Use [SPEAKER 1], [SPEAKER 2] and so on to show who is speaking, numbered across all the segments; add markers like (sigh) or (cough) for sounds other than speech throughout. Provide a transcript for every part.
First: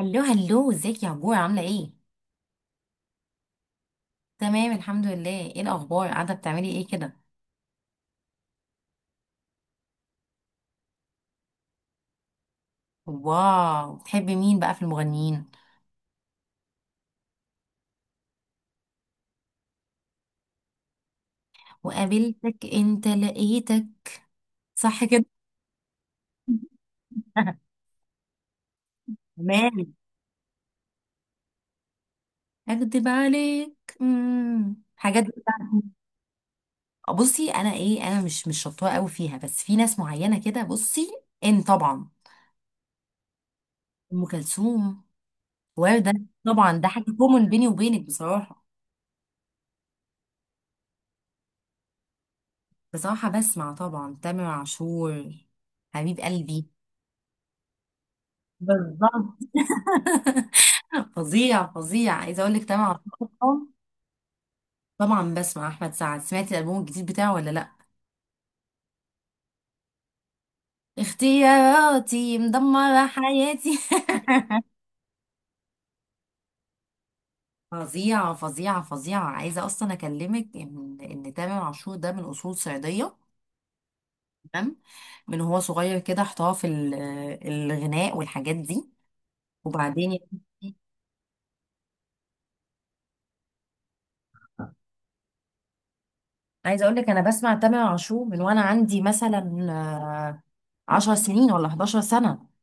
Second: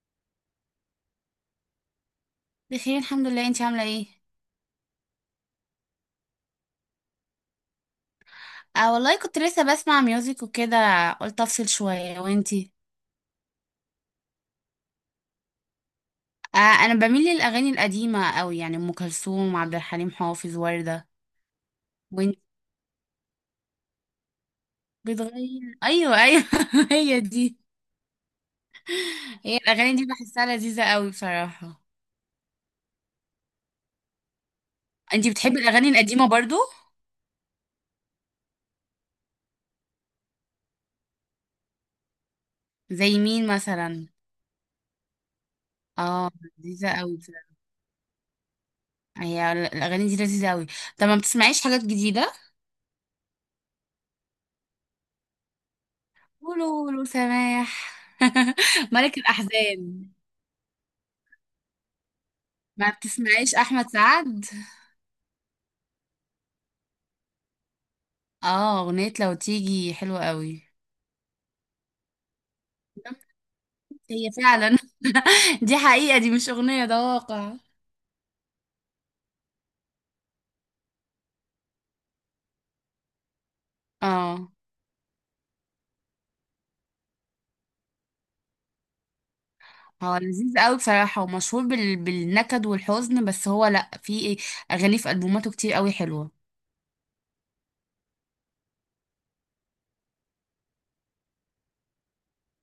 [SPEAKER 1] هلو هلو، ازيك يا عبور؟ عاملة ايه؟
[SPEAKER 2] بخير الحمد لله. انتي عامله ايه؟
[SPEAKER 1] تمام، الحمد لله. ايه الأخبار؟ قاعدة بتعملي ايه كده؟
[SPEAKER 2] آه والله، كنت لسه بسمع ميوزك وكده. قلت افصل شويه. وانتي؟
[SPEAKER 1] واو، بتحبي مين بقى في المغنيين؟
[SPEAKER 2] آه، انا بميل للاغاني القديمه قوي، يعني ام كلثوم، عبد الحليم حافظ، ورده. وانت؟
[SPEAKER 1] وقابلتك؟ انت لقيتك، صح كده؟
[SPEAKER 2] بتغير. ايوه ايوه. (laughs) هي دي.
[SPEAKER 1] (laughs)
[SPEAKER 2] هي
[SPEAKER 1] تمام.
[SPEAKER 2] الاغاني دي بحسها لذيذه قوي بصراحه.
[SPEAKER 1] اكدب عليك؟ حاجات
[SPEAKER 2] انتي بتحبي
[SPEAKER 1] بتاعتي.
[SPEAKER 2] الاغاني القديمه برضو؟
[SPEAKER 1] بصي، انا ايه، انا مش شطوره قوي فيها، بس في ناس معينه كده. بصي، ان طبعا.
[SPEAKER 2] زي مين مثلا؟
[SPEAKER 1] ام كلثوم، ورده.
[SPEAKER 2] اه.
[SPEAKER 1] طبعا ده
[SPEAKER 2] لذيذه
[SPEAKER 1] حاجه
[SPEAKER 2] قوي
[SPEAKER 1] كومن
[SPEAKER 2] بصراحه.
[SPEAKER 1] بيني وبينك بصراحه.
[SPEAKER 2] هي الاغاني دي لذيذه قوي. طب ما بتسمعيش حاجات جديده؟
[SPEAKER 1] بصراحه بسمع طبعا تامر عاشور، حبيب
[SPEAKER 2] قولوا
[SPEAKER 1] قلبي.
[SPEAKER 2] قولوا سماح. (laughs) ملك
[SPEAKER 1] بالظبط.
[SPEAKER 2] الاحزان.
[SPEAKER 1] فظيع فظيع، عايزه اقول لك
[SPEAKER 2] ما
[SPEAKER 1] طبعا.
[SPEAKER 2] بتسمعيش
[SPEAKER 1] (laughs)
[SPEAKER 2] احمد سعد؟
[SPEAKER 1] طبعا بسمع احمد سعد. سمعتي الالبوم الجديد بتاعه ولا لا؟
[SPEAKER 2] اه. اغنية لو تيجي حلوة قوي.
[SPEAKER 1] اختياراتي مدمره حياتي.
[SPEAKER 2] هي فعلا. (laughs) دي حقيقة، دي مش اغنية، ده واقع.
[SPEAKER 1] (laughs) فظيعه فظيعه فظيعه. عايزه اصلا اكلمك ان تامر عاشور ده من اصول صعيديه.
[SPEAKER 2] اه.
[SPEAKER 1] تمام. من هو صغير كده احتراف الغناء والحاجات دي. وبعدين
[SPEAKER 2] هو لذيذ
[SPEAKER 1] يعني.
[SPEAKER 2] قوي بصراحة، ومشهور بالنكد والحزن. بس هو لا، في اغاني في البوماته كتير قوي حلوة.
[SPEAKER 1] عايزه اقول لك انا بسمع تامر عاشور من وانا عندي مثلا آه، 10 سنين ولا 11 سنه.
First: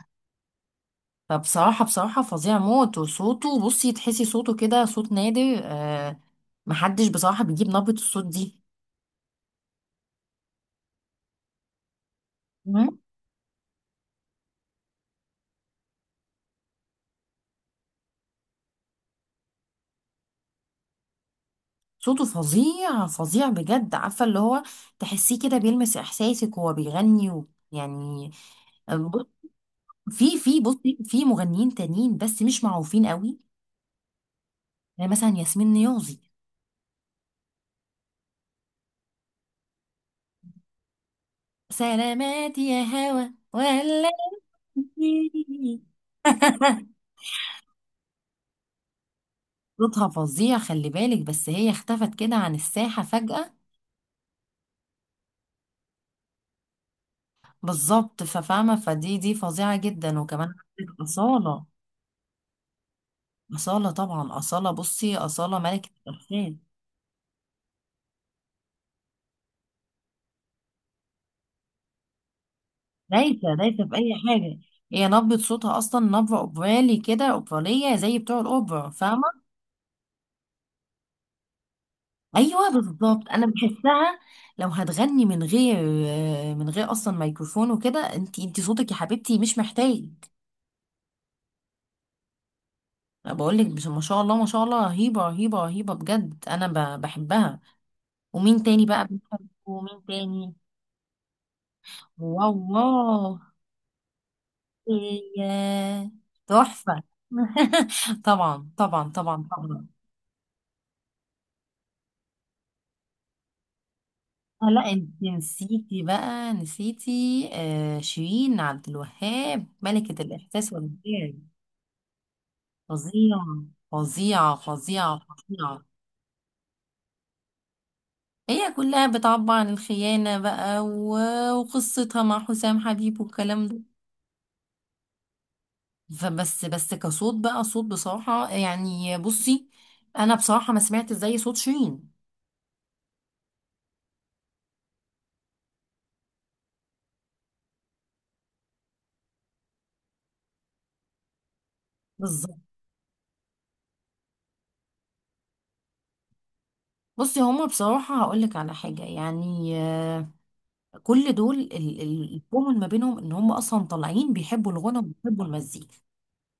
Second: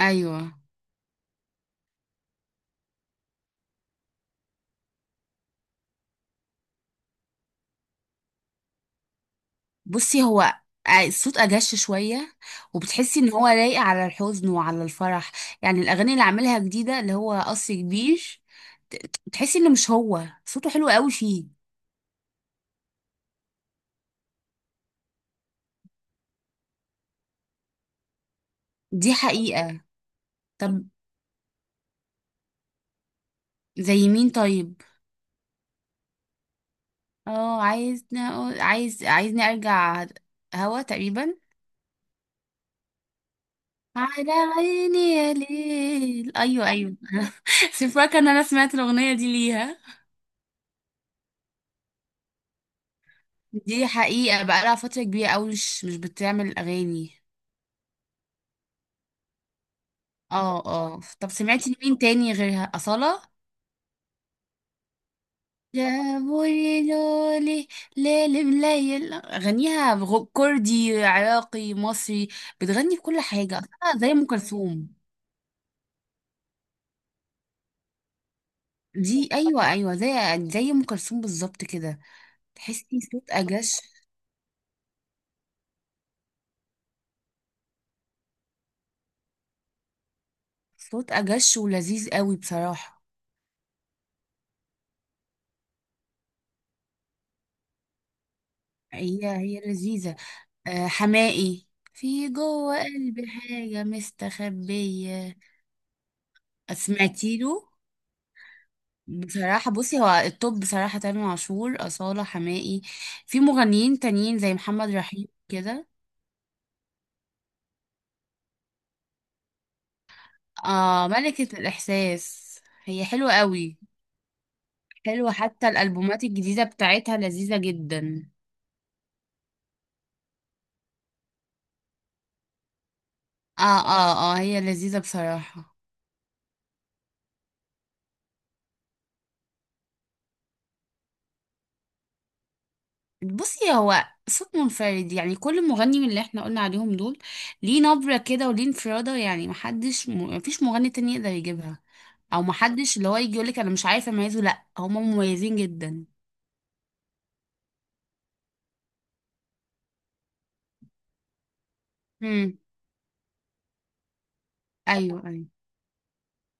[SPEAKER 2] ايوه.
[SPEAKER 1] فبصراحة فظيع موت. وصوته، بصي، تحسي صوته كده صوت نادر. محدش بصراحة بيجيب نبرة الصوت دي.
[SPEAKER 2] بصي هو الصوت اجش شوية.
[SPEAKER 1] تمام؟
[SPEAKER 2] وبتحسي ان هو لايق على الحزن وعلى الفرح. يعني الاغاني اللي عاملها جديدة، اللي هو قصر كبير. تحسي انه، مش هو صوته حلو قوي فيه.
[SPEAKER 1] صوته فظيع فظيع بجد. عارفة، اللي هو تحسيه كده بيلمس إحساسك وهو بيغني و يعني آه،
[SPEAKER 2] دي
[SPEAKER 1] ب-
[SPEAKER 2] حقيقة.
[SPEAKER 1] في في
[SPEAKER 2] طب
[SPEAKER 1] بصي في مغنيين تانيين بس مش معروفين قوي.
[SPEAKER 2] زي مين طيب؟
[SPEAKER 1] زي مثلا ياسمين نيازي،
[SPEAKER 2] اه. عايزني أقول- عايز عايزني ارجع. هوا تقريبا.
[SPEAKER 1] سلامات يا هوا ولا.
[SPEAKER 2] على عيني يا ليل. ايوه ايوه.
[SPEAKER 1] (laughs)
[SPEAKER 2] (laughs) سيبك ان انا سمعت الاغنيه دي ليها.
[SPEAKER 1] صوتها فظيع، خلي بالك، بس هي اختفت كده عن الساحة فجأة.
[SPEAKER 2] دي حقيقه، بقى لها فتره كبيره قوي، مش بتعمل اغاني.
[SPEAKER 1] بالظبط. ففاهمة، فدي فظيعة جدا. وكمان
[SPEAKER 2] اه
[SPEAKER 1] عندك
[SPEAKER 2] اه. طب
[SPEAKER 1] أصالة.
[SPEAKER 2] سمعتي لمين تاني غيرها؟ اصاله؟
[SPEAKER 1] أصالة طبعا. أصالة، بصي، أصالة ملكة الألحان.
[SPEAKER 2] جابولي لولي. ليل مليل غنيها. كردي عراقي مصري. بتغني في كل
[SPEAKER 1] دايسة
[SPEAKER 2] حاجه
[SPEAKER 1] دايسة في
[SPEAKER 2] أصالة،
[SPEAKER 1] أي
[SPEAKER 2] زي ام
[SPEAKER 1] حاجة.
[SPEAKER 2] كلثوم.
[SPEAKER 1] هي نبرة صوتها أصلا نبرة أوبرالي كده، أوبرالية زي بتوع الأوبرا،
[SPEAKER 2] دي.
[SPEAKER 1] فاهمة.
[SPEAKER 2] ايوه ايوه، زي ام كلثوم بالظبط كده.
[SPEAKER 1] أيوة
[SPEAKER 2] تحسي صوت
[SPEAKER 1] بالظبط، أنا
[SPEAKER 2] اجش.
[SPEAKER 1] بحسها لو هتغني من غير، من غير أصلا ميكروفون وكده. أنت صوتك يا حبيبتي مش محتاج.
[SPEAKER 2] صوت اجش ولذيذ قوي بصراحه.
[SPEAKER 1] أنا بقول لك. ما شاء الله ما شاء الله، رهيبة رهيبة رهيبة بجد. أنا بحبها. ومين تاني بقى
[SPEAKER 2] هي
[SPEAKER 1] بنحبه؟
[SPEAKER 2] هي
[SPEAKER 1] ومين
[SPEAKER 2] لذيذه.
[SPEAKER 1] تاني؟
[SPEAKER 2] آه، حماقي. في جوه قلبي
[SPEAKER 1] والله،
[SPEAKER 2] حاجه مستخبيه.
[SPEAKER 1] إيه، تحفة.
[SPEAKER 2] سمعتي له؟
[SPEAKER 1] (laughs) طبعا طبعا طبعا
[SPEAKER 2] بصراحه
[SPEAKER 1] طبعا.
[SPEAKER 2] بصي هو التوب بصراحه، تامر عاشور، اصاله، حماقي. في مغنيين تانيين زي محمد
[SPEAKER 1] لا انت
[SPEAKER 2] رحيم كده.
[SPEAKER 1] نسيتي بقى، نسيتي آه شيرين عبد الوهاب، ملكة الإحساس
[SPEAKER 2] اه،
[SPEAKER 1] والإبداع.
[SPEAKER 2] ملكه الاحساس. هي حلوه
[SPEAKER 1] فظيعة
[SPEAKER 2] قوي.
[SPEAKER 1] فظيعة فظيعة
[SPEAKER 2] حلوه، حتى
[SPEAKER 1] فظيعة.
[SPEAKER 2] الالبومات الجديده بتاعتها لذيذه جدا.
[SPEAKER 1] هي كلها بتعبر عن الخيانة بقى وقصتها مع حسام حبيب
[SPEAKER 2] اه
[SPEAKER 1] والكلام ده.
[SPEAKER 2] اه اه، هي لذيذة بصراحة.
[SPEAKER 1] فبس كصوت بقى، صوت بصراحة، يعني، بصي، أنا بصراحة ما سمعت زي صوت شيرين.
[SPEAKER 2] بصي هو صوت منفرد، يعني كل مغني من اللي احنا قلنا عليهم دول ليه نبرة كده وليه انفرادة. يعني محدش مفيش مغني تاني يقدر يجيبها. او
[SPEAKER 1] بالظبط.
[SPEAKER 2] محدش اللي هو يجي يقولك انا مش عارف اميزه. لا، هما مميزين جدا.
[SPEAKER 1] بصي، هما بصراحة هقولك على حاجة، يعني كل دول،
[SPEAKER 2] امم.
[SPEAKER 1] الكومن ما بينهم ان هما اصلا طالعين بيحبوا الغنى
[SPEAKER 2] ايوه
[SPEAKER 1] وبيحبوا
[SPEAKER 2] ايوه،
[SPEAKER 1] المزيكا.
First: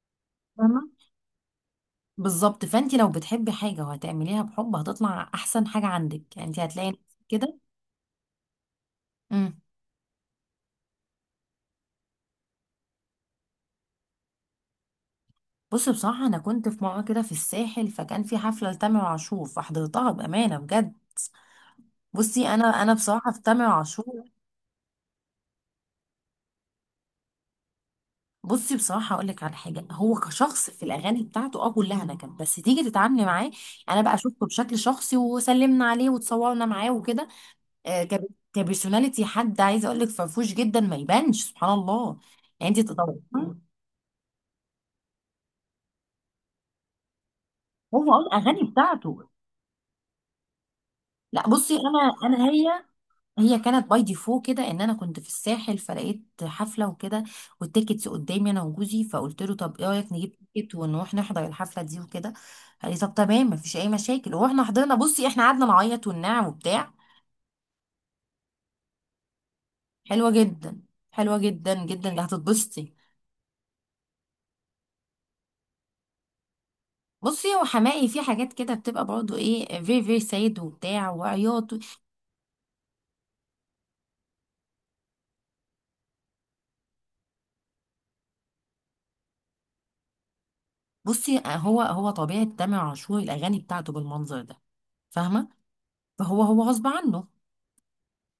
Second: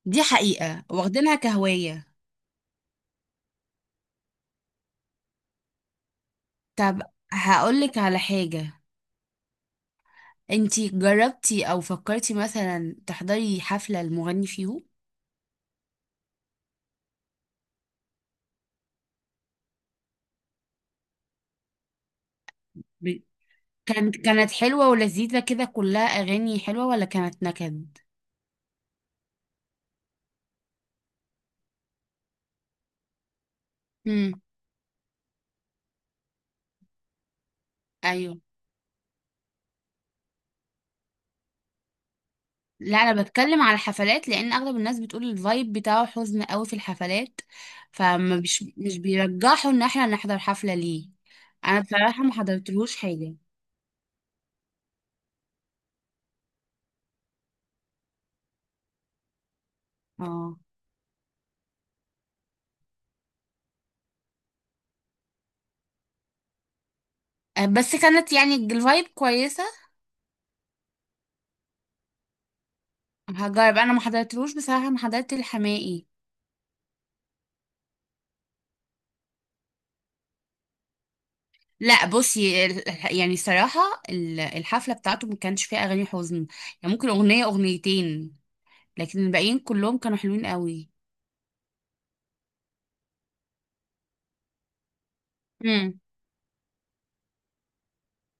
[SPEAKER 2] دي حقيقة،
[SPEAKER 1] فاهمة.
[SPEAKER 2] واخدينها كهواية.
[SPEAKER 1] بالظبط. فانت لو بتحبي حاجة وهتعمليها بحب، هتطلع احسن حاجة عندك، يعني انت هتلاقي نفسك
[SPEAKER 2] طب
[SPEAKER 1] كده.
[SPEAKER 2] هقولك على حاجة.
[SPEAKER 1] امم
[SPEAKER 2] انتي جربتي او فكرتي مثلا تحضري حفلة المغني فيهم؟
[SPEAKER 1] بصي بصراحة انا كنت في مرة كده في الساحل، فكان في حفلة لتامر عاشور فحضرتها، بأمانة بجد. بصي انا بصراحة في تامر
[SPEAKER 2] كانت
[SPEAKER 1] عاشور.
[SPEAKER 2] كانت حلوة ولذيذة كده، كلها أغاني حلوة، ولا كانت نكد؟
[SPEAKER 1] بصي بصراحة أقول لك على حاجة، هو كشخص في الأغاني بتاعته كلها نكد، بس تيجي تتعاملي معاه، أنا بقى
[SPEAKER 2] امم.
[SPEAKER 1] شفته بشكل شخصي وسلمنا عليه وتصورنا معاه وكده. آه، كب-
[SPEAKER 2] أيوه.
[SPEAKER 1] كبرسوناليتي، حد عايزة أقول لك فرفوش جدا، ما يبانش، سبحان الله. يعني أنت
[SPEAKER 2] لا،
[SPEAKER 1] تدوري.
[SPEAKER 2] أنا بتكلم على الحفلات، لأن أغلب الناس بتقول الفايب بتاعه حزن قوي في الحفلات.
[SPEAKER 1] هو
[SPEAKER 2] فما
[SPEAKER 1] الأغاني
[SPEAKER 2] بيش، مش
[SPEAKER 1] بتاعته،
[SPEAKER 2] بيرجحوا إن احنا نحضر حفلة ليه.
[SPEAKER 1] لا بصي،
[SPEAKER 2] أنا
[SPEAKER 1] أنا
[SPEAKER 2] بصراحة ما
[SPEAKER 1] أنا هي
[SPEAKER 2] حضرتلهوش حاجة.
[SPEAKER 1] هي كانت باي ديفو كده، ان انا كنت في الساحل فلقيت حفله وكده، والتيكتس قدامي انا وجوزي، فقلت له طب ايه رايك نجيب
[SPEAKER 2] اه.
[SPEAKER 1] تيكت ونروح نحضر الحفله دي وكده. قال لي طب تمام، مفيش اي مشاكل. ورحنا حضرنا. بصي احنا قعدنا نعيط وننعم وبتاع.
[SPEAKER 2] بس كانت يعني الفايب كويسة.
[SPEAKER 1] حلوه جدا، حلوه جدا جدا، اللي هتتبسطي.
[SPEAKER 2] هجرب. أنا ما حضرتلوش بصراحة، ما حضرت الحماقي.
[SPEAKER 1] بصي هو حماقي في حاجات كده بتبقى برضه ايه، فيري فيري سيد وبتاع وعياط.
[SPEAKER 2] لا بصي، يعني صراحة. الحفلة بتاعته ما كانش فيها أغاني حزن. يعني ممكن أغنية أغنيتين. لكن الباقيين كلهم كانوا حلوين قوي.
[SPEAKER 1] بصي هو طبيعه تامر عاشور الاغاني بتاعته بالمنظر ده، فاهمه.
[SPEAKER 2] امم.
[SPEAKER 1] فهو هو غصب عنه.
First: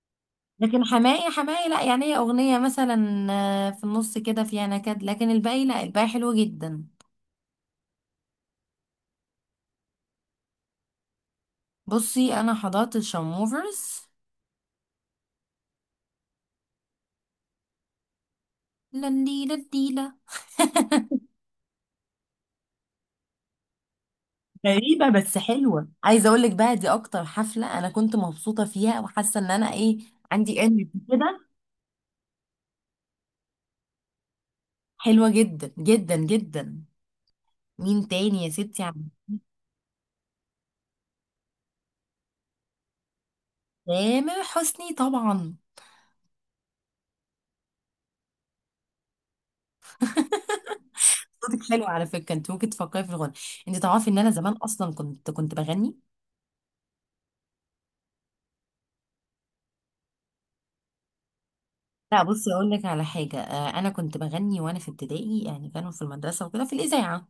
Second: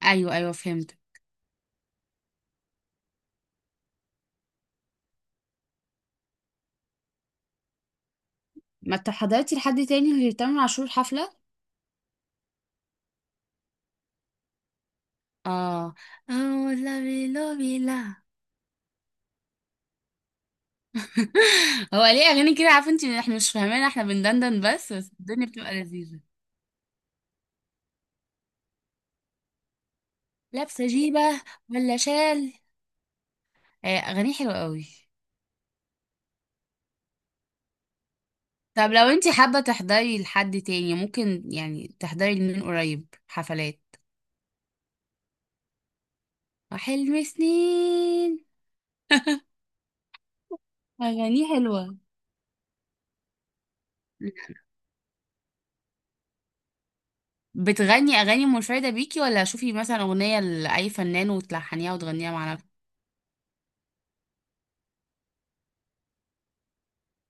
[SPEAKER 2] ايوه ايوه،
[SPEAKER 1] لكن
[SPEAKER 2] فهمت.
[SPEAKER 1] حماقي حماقي لا، يعني هي اغنيه مثلا في النص كده فيها نكد، لكن الباقي لا، الباقي حلو جدا.
[SPEAKER 2] ما انت حضرتي لحد تاني غير تامر عاشور الحفله؟
[SPEAKER 1] بصي انا حضرت الشموفرز،
[SPEAKER 2] اه. اه، لافي لوبي، لا بلا.
[SPEAKER 1] لنديلا لنديلا.
[SPEAKER 2] بلا. (laughs) هو ليه اغاني كده؟ عارفه انت، احنا مش فاهمين، احنا بندندن بس
[SPEAKER 1] غريبة
[SPEAKER 2] بس،
[SPEAKER 1] بس
[SPEAKER 2] الدنيا بتبقى
[SPEAKER 1] حلوة. عايزة
[SPEAKER 2] لذيذه.
[SPEAKER 1] اقول لك بقى، دي اكتر حفلة انا كنت مبسوطة فيها وحاسة ان انا ايه، عندي
[SPEAKER 2] لابسه
[SPEAKER 1] انرجي
[SPEAKER 2] جيبه؟
[SPEAKER 1] كده.
[SPEAKER 2] ولا شال؟ اغاني حلوه قوي.
[SPEAKER 1] حلوة جدا جدا جدا. مين تاني يا ستي
[SPEAKER 2] طب لو
[SPEAKER 1] عم؟
[SPEAKER 2] انت حابه تحضري لحد تاني، ممكن يعني تحضري لمين؟ قريب حفلات.
[SPEAKER 1] تامر حسني طبعا.
[SPEAKER 2] وحلم سنين. (laughs)
[SPEAKER 1] (laughs)
[SPEAKER 2] اغاني
[SPEAKER 1] صوتك حلو
[SPEAKER 2] حلوه.
[SPEAKER 1] على فكرة، انت ممكن تفكري في الغنى. انت تعرفي ان انا زمان اصلا كنت بغني.
[SPEAKER 2] بتغني اغاني منفرده بيكي، ولا شوفي مثلا اغنيه لاي فنان وتلحنيها
[SPEAKER 1] لا
[SPEAKER 2] وتغنيها مع
[SPEAKER 1] بصي اقول
[SPEAKER 2] نفسك؟
[SPEAKER 1] لك على حاجه، انا كنت بغني وانا في ابتدائي، يعني كانوا في المدرسه وكده في الاذاعه.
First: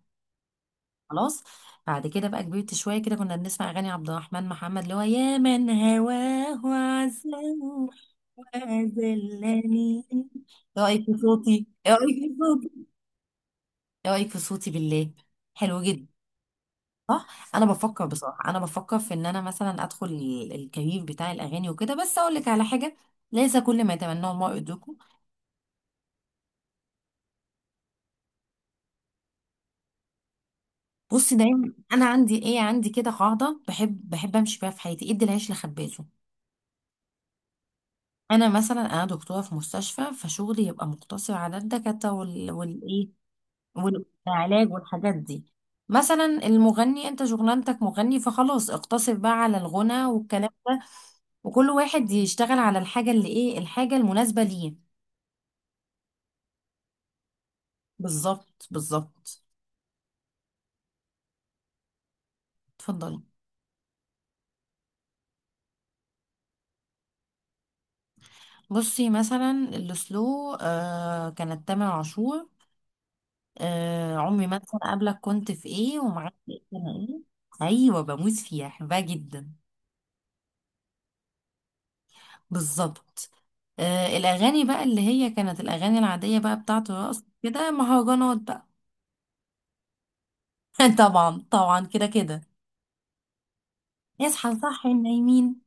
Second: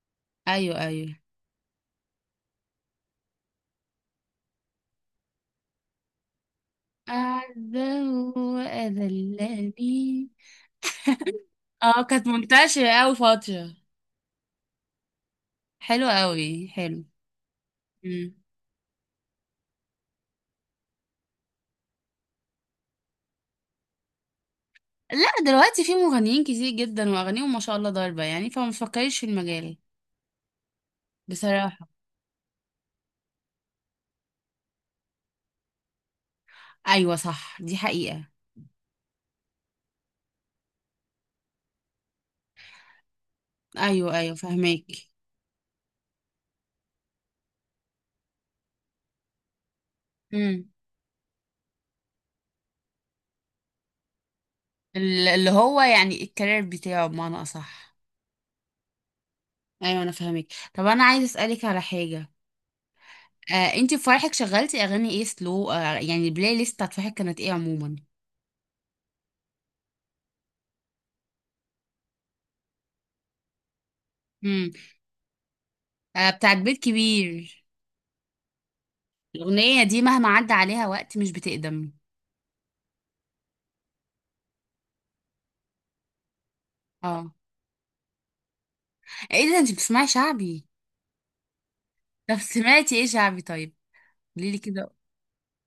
[SPEAKER 2] ايوه ايوه.
[SPEAKER 1] خلاص. بعد كده بقى كبرت شويه كده، كنا بنسمع اغاني عبد الرحمن محمد، اللي هو يا من هواه عزاه
[SPEAKER 2] اعزه.
[SPEAKER 1] وذلني. ايه
[SPEAKER 2] اذلني.
[SPEAKER 1] رايك في صوتي؟ ايه
[SPEAKER 2] اه،
[SPEAKER 1] رايك
[SPEAKER 2] كانت
[SPEAKER 1] في صوتي؟
[SPEAKER 2] منتشره قوي فتره.
[SPEAKER 1] ايه رايك في صوتي بالله؟ حلو جدا.
[SPEAKER 2] حلوه قوي، حلو.
[SPEAKER 1] صح، انا بفكر
[SPEAKER 2] مم.
[SPEAKER 1] بصراحه، انا بفكر في ان انا مثلا ادخل الكارير بتاع الاغاني وكده، بس اقول لك على حاجه، ليس كل ما يتمناه المرء يدركه.
[SPEAKER 2] لا، دلوقتي في مغنيين كتير جدا، واغانيهم ما شاء الله ضاربه، يعني فما تفكريش في المجال.
[SPEAKER 1] بصي دايما
[SPEAKER 2] بصراحه.
[SPEAKER 1] انا عندي ايه، عندي كده قاعده بحب امشي بيها في حياتي، ادي العيش لخبازه.
[SPEAKER 2] ايوه صح، دي حقيقه.
[SPEAKER 1] انا مثلا، دكتوره في مستشفى، فشغلي يبقى مقتصر على الدكاتره والايه،
[SPEAKER 2] ايوه ايوه،
[SPEAKER 1] والعلاج
[SPEAKER 2] فهماك.
[SPEAKER 1] والحاجات دي. مثلا المغني، انت شغلانتك مغني، فخلاص اقتصر بقى على الغنى والكلام
[SPEAKER 2] امم.
[SPEAKER 1] ده. وكل واحد يشتغل على الحاجه، اللي ايه، الحاجه المناسبه ليه.
[SPEAKER 2] اللي هو يعني الكارير بتاعه بمعنى اصح.
[SPEAKER 1] بالظبط بالظبط.
[SPEAKER 2] ايوه انا فاهمك. طب انا عايز اسالك على حاجه.
[SPEAKER 1] اتفضلي.
[SPEAKER 2] آه، انتي في فرحك شغلتي اغاني ايه؟ سلو، يعني البلاي ليست بتاعت فرحك كانت ايه عموما؟
[SPEAKER 1] بصي مثلا السلو، كانت تامر عاشور، آه عمري ما
[SPEAKER 2] امم.
[SPEAKER 1] انسى، انا قبلك كنت في ايه
[SPEAKER 2] آه،
[SPEAKER 1] ومعاك في
[SPEAKER 2] بتاعت
[SPEAKER 1] ايه
[SPEAKER 2] بيت
[SPEAKER 1] انا ايه.
[SPEAKER 2] كبير.
[SPEAKER 1] ايوه، بموت فيها، احبها جدا.
[SPEAKER 2] الاغنيه دي مهما عدى عليها وقت مش بتقدم.
[SPEAKER 1] بالظبط. آه الاغاني بقى اللي هي كانت الاغاني العاديه بقى بتاعته، رقص
[SPEAKER 2] اه،
[SPEAKER 1] كده، مهرجانات بقى.
[SPEAKER 2] ايه ده؟ انتي بتسمعي شعبي؟
[SPEAKER 1] (laughs) طبعا طبعا كده
[SPEAKER 2] طب
[SPEAKER 1] كده.
[SPEAKER 2] سمعتي ايه شعبي طيب؟
[SPEAKER 1] اصحى
[SPEAKER 2] قوليلي كده.
[SPEAKER 1] صحي النايمين.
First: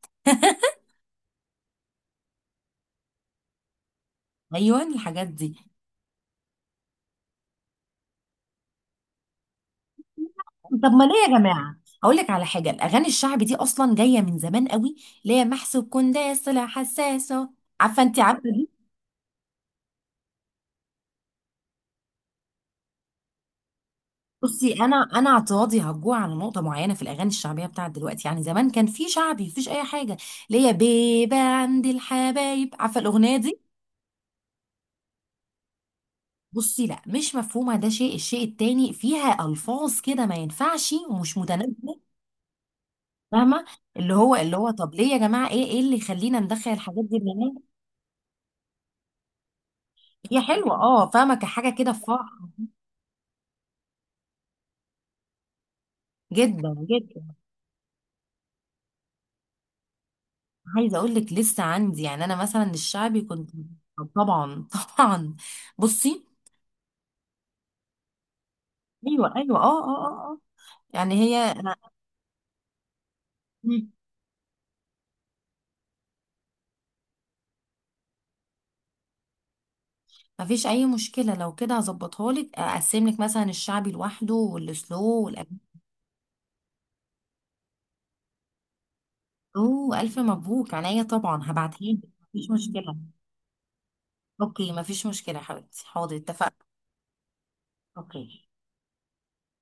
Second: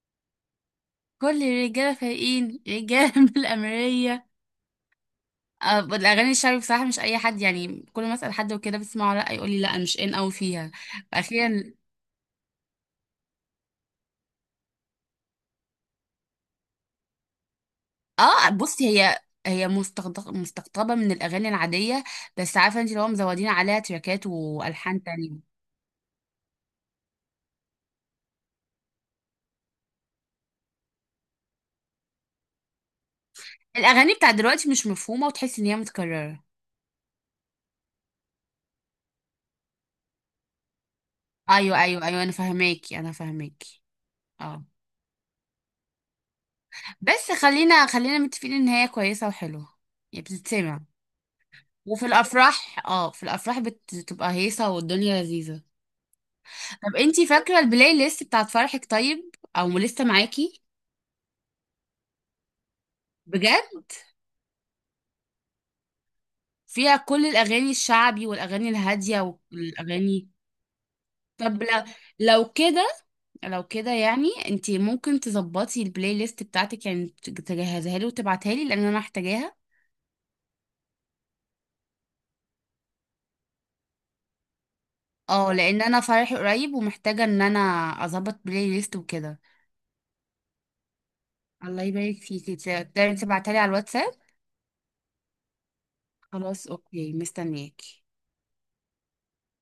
[SPEAKER 2] كل الرجاله فايقين رجاله (laughs) من الامريه.
[SPEAKER 1] ايوه، الحاجات دي.
[SPEAKER 2] الاغاني الشعبي بصراحه مش اي حد، يعني كل ما اسال حد وكده بتسمعه، لا يقول لي لا مش ان قوي فيها.
[SPEAKER 1] طب ما ليه يا
[SPEAKER 2] فاخيرا.
[SPEAKER 1] جماعه؟ اقول لك على حاجه، الاغاني الشعبي دي اصلا جايه من زمان قوي، اللي هي محسوب كنداس طلع حساسه، عارفه انت،
[SPEAKER 2] اه.
[SPEAKER 1] عارفه.
[SPEAKER 2] بصي هي مستقطبه من الاغاني العاديه. بس عارفه انت، لو مزودين عليها تراكات
[SPEAKER 1] بصي انا
[SPEAKER 2] والحان
[SPEAKER 1] انا
[SPEAKER 2] تانية.
[SPEAKER 1] اعتراضي هرجع على نقطه معينه في الاغاني الشعبيه بتاعت دلوقتي. يعني زمان كان في شعبي مفيش اي حاجه، اللي هي بيبه عند الحبايب، عارفه الاغنيه دي.
[SPEAKER 2] الاغاني بتاع دلوقتي مش مفهومه، وتحسي ان هي متكرره.
[SPEAKER 1] بصي لا، مش مفهومه ده شيء، الشيء التاني فيها الفاظ كده ما ينفعش ومش
[SPEAKER 2] ايوه
[SPEAKER 1] متناسبه.
[SPEAKER 2] ايوه ايوه، انا فاهماكي انا
[SPEAKER 1] فاهمه.
[SPEAKER 2] فاهماكي.
[SPEAKER 1] اللي هو اللي
[SPEAKER 2] اه،
[SPEAKER 1] هو طب ليه يا جماعه؟ ايه اللي يخلينا ندخل الحاجات دي
[SPEAKER 2] بس
[SPEAKER 1] من.
[SPEAKER 2] خلينا خلينا متفقين ان هي كويسه وحلوه. يعني
[SPEAKER 1] هي حلوه،
[SPEAKER 2] بتتسمع.
[SPEAKER 1] فاهمه، كحاجه كده في
[SPEAKER 2] وفي
[SPEAKER 1] فرح،
[SPEAKER 2] الافراح، في الافراح بتبقى هيصه والدنيا لذيذه.
[SPEAKER 1] جدا
[SPEAKER 2] طب
[SPEAKER 1] جدا.
[SPEAKER 2] انتي فاكره البلاي ليست بتاعت فرحك طيب، او لسه معاكي؟
[SPEAKER 1] عايزه اقول لك لسه عندي، يعني انا مثلا الشعبي كنت،
[SPEAKER 2] بجد؟
[SPEAKER 1] طبعا. (laughs) طبعا. بصي،
[SPEAKER 2] فيها كل الاغاني الشعبي والاغاني الهاديه
[SPEAKER 1] ايوه ايوه، اه اه
[SPEAKER 2] والاغاني.
[SPEAKER 1] اه اه. يعني هي
[SPEAKER 2] طب لو كده لو
[SPEAKER 1] مم.
[SPEAKER 2] كده، يعني انت ممكن تظبطي البلاي ليست بتاعتك، يعني تجهزها لي وتبعتها لي، لان انا محتاجاها.
[SPEAKER 1] مفيش اي مشكله، لو كده هظبطها لك، اقسم لك مثلا الشعبي لوحده والسلو
[SPEAKER 2] اه،
[SPEAKER 1] والأجنبي.
[SPEAKER 2] لان انا فرحي قريب ومحتاجه ان انا اظبط بلاي ليست وكده.
[SPEAKER 1] اوه، الف مبروك، عينيا طبعا
[SPEAKER 2] الله
[SPEAKER 1] هبعتها لك،
[SPEAKER 2] يبارك
[SPEAKER 1] مفيش
[SPEAKER 2] فيكي،
[SPEAKER 1] مشكله.
[SPEAKER 2] تقدري تبعتها لي على الواتساب؟
[SPEAKER 1] اوكي، مفيش مشكله يا حبيبتي، حاضر، اتفقنا.
[SPEAKER 2] خلاص، اوكي، مستنياكي.
[SPEAKER 1] اوكي.